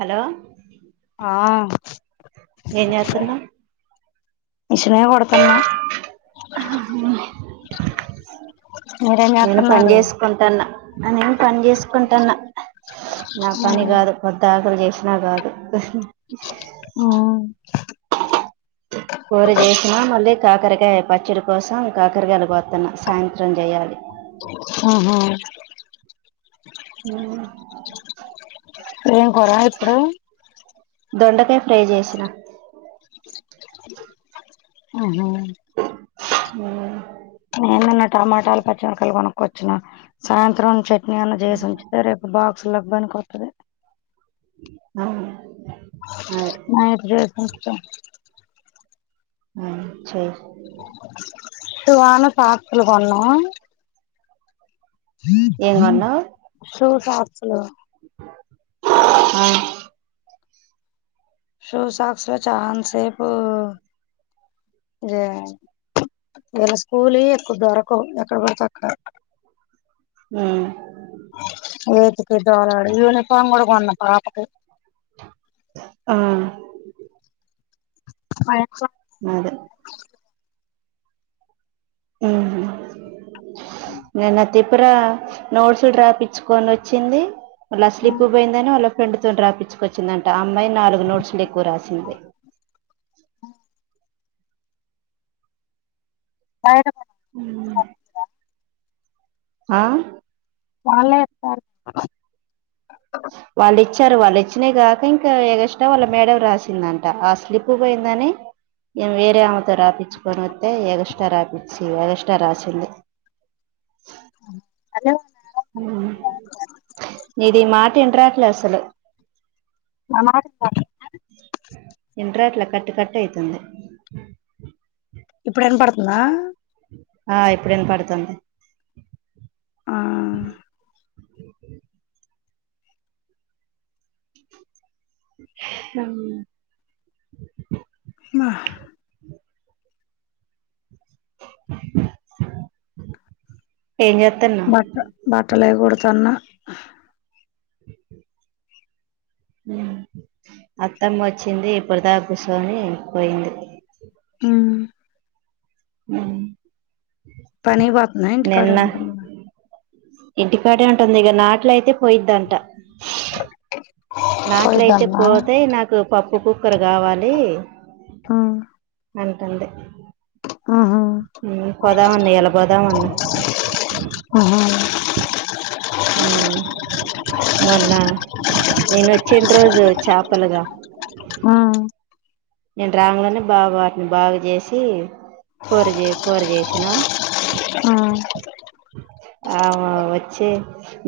Hello ఆ ఏం చేస్తున్నావ్ స్ప్రే కొడితే న్నా నేను పని చేసుకుంటాన్నా నేను పని చేసుకుంటాన్నా నా పని కాదు పొద్దా కలి చేసినా కాదు ఆ కూర చేసిన మళ్ళీ కాకరకాయ పచ్చడి కోసం కాకరకాయలు కోత్తున్నా సాయంత్రం చేయాలి అహా ఉ ఏం కూర ఇప్పుడు దొండకాయ ఫ్రై చేసిన అహా ఉ నేను అన్న టమాటాలు పచ్చిమిర్కాయ కొనుక్కొచ్చిన సాయంత్రం చట్నీ అన్నా చేసి ఉంచ సరే రేపు బాక్స్లోకి పనికి వత్తది అ నైట్ డే మొత్తం మ్మ్ చైయ్ సువనా సాక్సులు కొన్నావ్ ఏం కొన్నావ్ షూ సాక్సులు ఆ షూ సాక్స్ లే చాన్సేపు ఇదే వీళ్ళ స్కూల్ వి ఎక్కువ దొరకవు ఎక్కడ బడితే అక్కడ మ్మ్ వేతికి దోలాడు యూనిఫామ్ కూడా కొన్న పాపకి ఆ హాయక్క అదే ఉమ్ నేనై దిపురా నోట్స్ డ్రాప్చ్చుకొని ఒచ్చింది వాళ్ళ స్లిప్ పోయిందని వాళ్ళ ఫ్రెండ్ తో డ్రాపచ్చుకొచ్చిందంట ఆ అమ్మాయి నాలుగు నోట్స్లు ఎక్కువ రాసింది ఆయ ఉమ్ ఆ వాళ్ళే ఎస్తారు వాళ్ళు ఇచ్చారు వాళ్ళు ఇచ్చిన కాక ఇంకా ఎగష్ట వాళ్ళ మేడం రాసిందంట ఆ స్లిప్ పోయిందని నేన్ వేరే ఆమ్మెతో రాపిచ్చుకొని ఒతే ఎగష్ట రాపచ్చి ఎగస్ట్రా రాసింది హలో ఉమ్ నీది మాట ఇన్రాట్లేదు అసలు ఆ మ మాట ఇన్రాట్లే కట్ కట్ అయితుంది ఇప్పుడు ఇన్నపడుతుందా ఆ ఇప్పుడు ఇనబడుతుంది ఆ సామ్ మా [inaudible] ఏం జేతేన్ బట్ట బట్టలే కూడతన్నా [inaudible] ఉమ్ అత్తమ్మ అచ్చింది ఇప్పుడు దాకా కుసోని పోయింది ఉమ్ ఉమ్ పనికి పోతుందా ఇంటికాడే నిన్న ఉంటుందా ఇంటి కాడే ఉంటుంది ఇక నాట్ల అయితే పోయిద్దంట [inaudible] నాట్ల అయితే పోయిద్దన్నా పోతే నాకు పప్పు కుక్కర్ కావాలి అంటుంది ఆహా హ్మ్ పోదామంది ఇయ్యాల పోదామంది ఉహూ ఉమ్ మొన్న నేను వచ్చిన రోజు చాపలుగా ఉ నేను రాంగానే బావా వాటిని బాగా చేసి కూర చే కూర చేసినం ఆ ఆ వచ్చి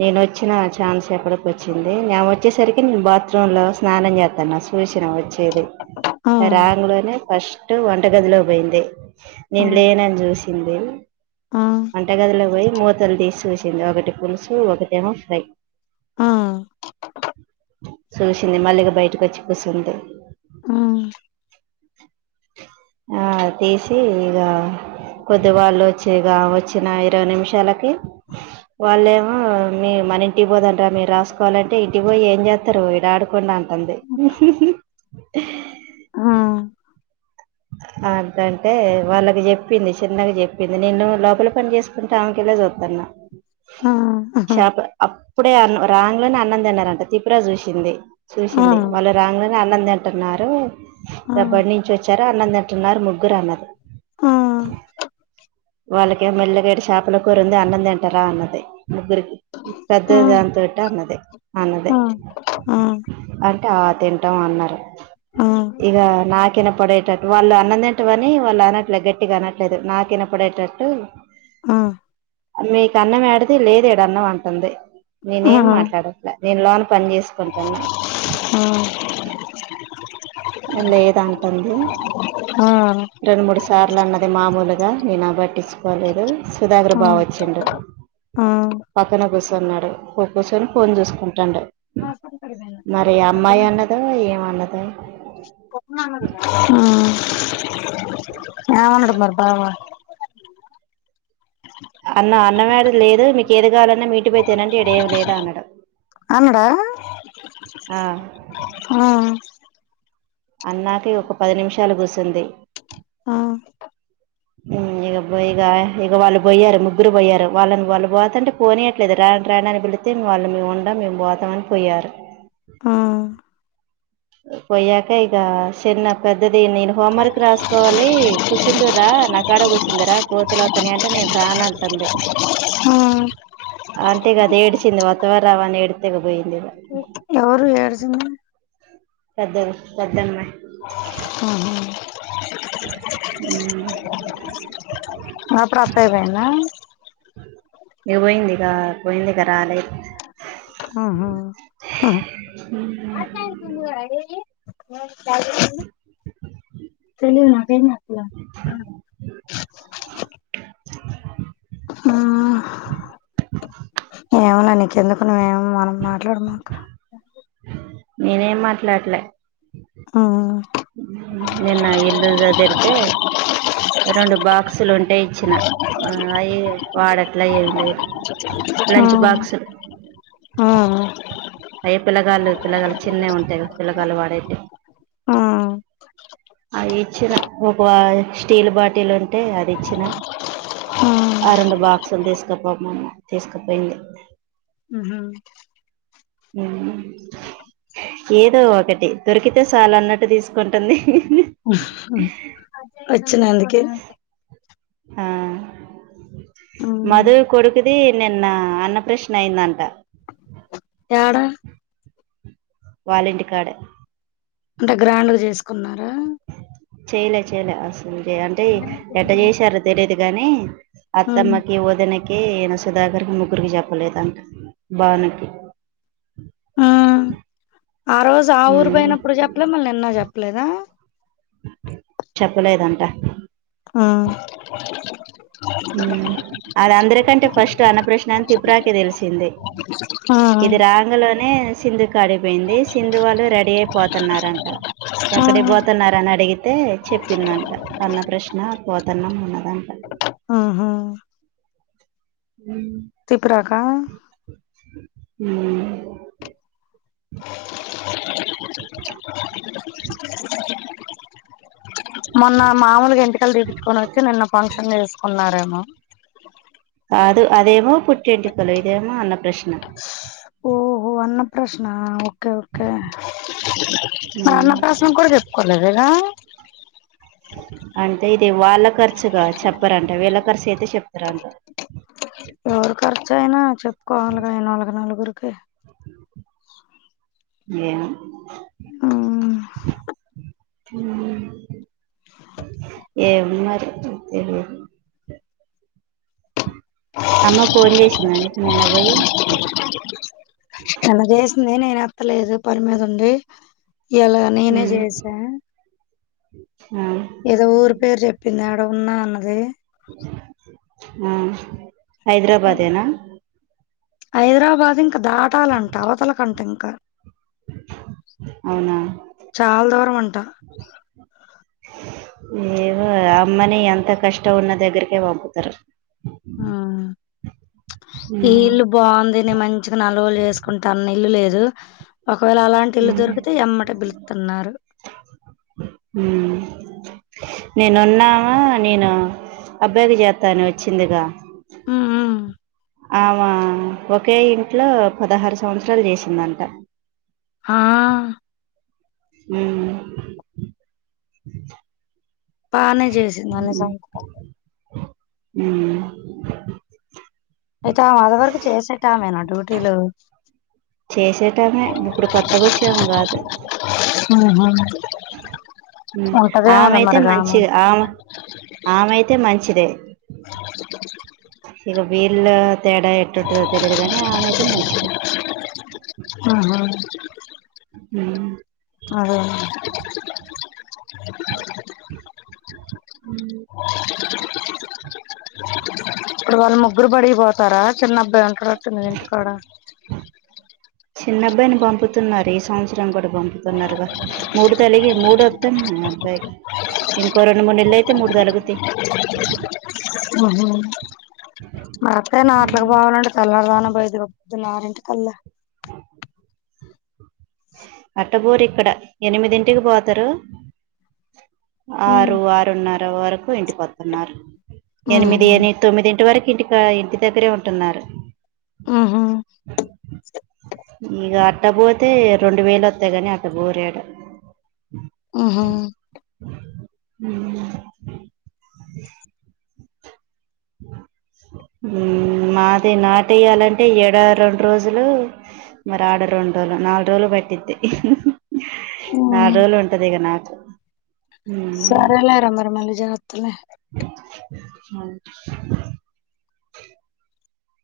నేను వచ్చిన చానాసేపటికి వచ్చింది నే వ చ్చేసరికి నేను బాత్రూమ్ లో స్నానం చేత్తున్న సుసిన వచ్చేది ఆ రాంగనే ఫస్ట్ వంట గదిలో పోయింది నేను లేనని చూసింది వంటగదిలో పోయి మూతలు తీసి చూసింది ఒకటి పులుసు ఒకటేమో ఫ్రై ఆ చూసింది మళ్ళగా బయటకు వచ్చి కూసుంది ఆ ఆ తీసి ఇగా కొద్ది వాళ్ళు వచ్చేగా వచ్చిన ఇరవై నిమిషాలకి వాళ్ళేమో మీ మన ఇంటికి పోదంటార మీరు రాసుకోవాలంటే ఇంటికి పోయి ఏం చేస్తారు ఈడ ఆడుకోండి అన్ అంది హ్మ్ వద్దంటే వాళ్ళకి చెప్పింది చిన్నగా చెప్పింది నేను లోపల పని చేస్ తంటే ఆమెకళ్లె చూత్తన్న ఆ ఆ షాప్ అప్పుడే అ రాంగానే అన్నం తిన్నారంట త్రిపురా చూసింది చూసింది వాళ్ళ రాంగానే అన్నందింటన్నారు ఆ ర బడి నుంచి వచ్చారు అన్నందింటున్నారు ముగ్గురు అన్నది వాళ్ళకి మెల్లగా ఈడ చేపల కూరుంది అన్నందింటారా అన్నది ముగ్గురికి ఆ పెద్దదాంతోటి అన్నది అన్నదే ఆ ఆ ఆ ఆ ఆ ఆ అంటే ఆ తింటాం అన్నారు ఇక నాకిన పడేటట్టు వాళ్ళు అన్నందింటవని వాళ్ళు అనట్లేదు గట్టిగా అనట్లేదు నాకు వినపడేటట్టు ఆ మీకు అన్నం ఏడది లేదు ఈడ అన్నం అంటుంది నేనేం మాట్లాడ నేను లోన పని చేసుకుంటున్నా హ్మ్ ఏం లేదు అంటంది రెండు మూడు సార్లు సార్లు అన్నది మామూలుగా మీనా పట్టించుకోలేదు సుధాకర్ ఆ ఆ బావ వచ్చిండు ఆ పక్కన కూసున్నాడు కూసోని ఫోన్ చూసుకుంటుండు హాస్పిటల్ పోయినక్క మరి అమ్మాయి అన్నదో ఏమన్నదో ఏమన్నడు మరి బావ అన్న అన్నమేడ లేదు మీకు ఏది కావాలన్నా మీ ఇంటికి పోయి తినండి ఈడ ఏమి లేదు అన్నడు అన్నాడా ఆ అన్నాకి ఒక పది నిమిషాలు కూసుంది ఆ హ్మ్ ఇక ఇక ఇక వాళ్ళు పోయారు ముగ్గురు పోయారు వాళ్ళని వాళ్ళు పోతంటే పోనీయట్లేదు రా రాండని పిలిత్తే వాళ్ళు ఇగ మేము ఉండం మేము పోతామని పోయారు ఆ పొయ్యాక ఇక చిన్నప్ప పెద్దది నేను హోంవర్క్ రాసుకోవాలి కూసుందువురా నా కాడ కూసుందురా కోతులు వత్ వత్తన్నయ్ అంటే నేను రానాంటంది హ అంటేగాద ఏడిచింది ఒత్తవ రావా అని ఏడిత్తే ఇక పోయింది ఇగ ఎవరు ఏడిసింది పెద్దది పెద్దమ్మాయి ఊహూ ఉమ్ అప్పుడు అత్తయ్య పోయిందా ఇక పోయింది ఇక పోయింది ఇక రాలే ఊహూ మీరు నాకేం చెప్పలా ఏమో నే నీకెందుకు నువ్వేం మనం మాట్లాడమాకు నేనేం మాట్లాడట్లే హ్మ్ నిన్న ఇల్లు [unintelligible] రెండు బాక్సులు ఉంటే ఇచ్చిన అ వాడట్ల ఏం లే ఆ అయ పిల్లగాలు పిల్లగాలు చిన్నవి ఉంటాయి కదా పిల్లగాలు వాడతే అవి ఇచ్చిన ఒక స్టీల్ బాటిలు ఉంటే అది ఇచ్చిన ఆ రెండు బాక్సులు తీసుకపోమన్న తీసుకపోయింది ఉహు ఏదో ఒకటి దొరికితే సాలు అన్నట్టు తీస్ కుంటుంది వచ్చిన అందుకే ఆ మధు కొడుకుది నిన్న అన్న ప్రశ్న అయిందంట యాడ వాలింటి కడే అంటే గ్రాండ్గా చేసుకున్నారా చెయలే చెయలే అసలు అంటే ఎట్ట చేసారో తెలియదు గానీ అత్తమ్మకి ఒదినకి సుధాకర్కి ముగ్గురికి చెప్పలేదు అంట బావునకి ఆ ఆ రోజు ఆ ఊరు పోయినప్పుడు చెప్పలే మళ్ళ నిన్న చెప్పలేద చెప్పలేదంట ఆ అది అందరికంటే ఫస్ట్ అన్నప్రశ్న అని తిపురాకే తెలిసింది హ ఇది రాంగు లోనే సింధుకడికి పోయింది సింధు వాళ్ళు రెడీ అయిపోతున్నారంట ఎక్కడే పోతున్నారు అని అడిగితే చెప్ చెప్పిందంట అన్న ప్రశ్న పోతన్నం అన్నదంట ఆ ఉ త్రిపురాకా ఊ మొన్న మామూలుగ ఎంటకలు తీర్చ్చుకొని వచ్చి నిన్న ఫంక్షన్ చేసుకున్నారేమో కాదు అదేమో పట్టెంటుకులు ఇదేమో అన్న ప్రశ్న ఓహో అన్న ప్రశ్న ఒ ఓకే ఓకే [unintelligible] అన్న ప్రశ్న కూడ చెప్పుకోలేదగా అంటే ఇది వాళ్ళ ఖర్చుగా చెప్పరంట వేళ ఖర్చు అయితే చెప్తారంట ఎవరు ఖర్చు అయినా చెప్పుకోవాలిగ అయినోళ్లకి నలుగురికి ఏమో అ హు ఏమో మరి తెలిదు ఆ అమ్మ ఫోన్ చేసింద నీకు నిన్న పోయి అన్న చేసింది నేను ఎత్తలేదు పని మీద ఉండి ఇయల నేనే ఉమ్. చేసా ఆ ఏదో ఊరు పేరు చెప్పింది ఆడ ఉన్నా అన్నది ఆ హైదరాబాదేనా హైదరాబాద్ ఇంకా దాటాలంట అవతలకంట ఇంకా అవునా చాలా దూరం అంట ఏవో అమ్మని అంతా కష్టం ఉన్న దగ్గరకే పంపుతారు ఆ ఈ ఉమ్, ఇల్లు బాగుంది నేన్ మంచిగా నల్రోలు చేసుకుంటాన్నా ఇల్లు లేదు ఒకవేళ అలాంటి ఇల్లు దొరికితే ఎమ్మట పిలుతున్నారు ఉహ్ నేనున్నావా నేను అబ్బాయికి చేస్తాని వచ్చిందిగా ఉ ఉ ఆమా ఒకే ఇంట్లో పదహారు సంవత్సరాలు చేసిందంట ఆహ్ ఉహ్ బానే చేసింది అన్ని సమత్సరాలు ఉ అయితే ఆమె అదవరకు చేసేటామేనా డ్యూటీలు చేసేటామే ఇప్పుడు కొత్తగోచ్చామే కాదు ఆహా ఆమె ఉంటదేమోలే అయితే మరిగా మంచి ఆమె ఆమయితే మంచిదే ఇక వీళ్ళ తేడా ఏటుంటదో తెలియదు కానీ ఆమైతే మంచిదే ఆహా హ్మ్ అదే ఇవాళ్ళ ముగ్గరు బడి బోత్ స్తారా చిన్న అబ్బాయి ఉంటాడొచ్చు ఇంటికాడ చిన్నబ్బాయిని పంపుతున్నారు ఈ సంవత్సరం కూడా పంపు తున్నారుగా మూడు తలిగి మూడు వత్తానాయి అబ్బాయికి ఇంకో రెండు మూడు నెల్లయితే మూడు తలుగుతాయి ఆహు మా అత్తయ్య నట్లకూ బోవాలంటే తెల్లార్జమున [unintelligible] అరిటికల్ల అట్టబోరు ఇక్కడ ఎనిమిదింటికి పోతారు హ్మ్ ఆరు ఆరున్నర వరకు ఇంటికోత్తున్నారు ఎనిమిది హ్మ్. ఎని తొమ్మిదింటి వరకు ఇంటిక ఇంటి దగ్గరే ఉంటున్నారు ఆహా ఇక అట్టపోతే రెండు వేలు ఒత్తయి కాని అట్టపోరు ఇడ ఆహా ఉ మాది నాటేయాలంటే ఏడా రెండు రోజులు మరి ఆడ రెండు రోజులు నాలుగు రోజులు పట్టిద్ది నాలుగు హ్మ్. రోజులు ఉంటది ఇగ నాకు సరేలేర మరీ మళ్ళీ జేత్తలే ఉమ్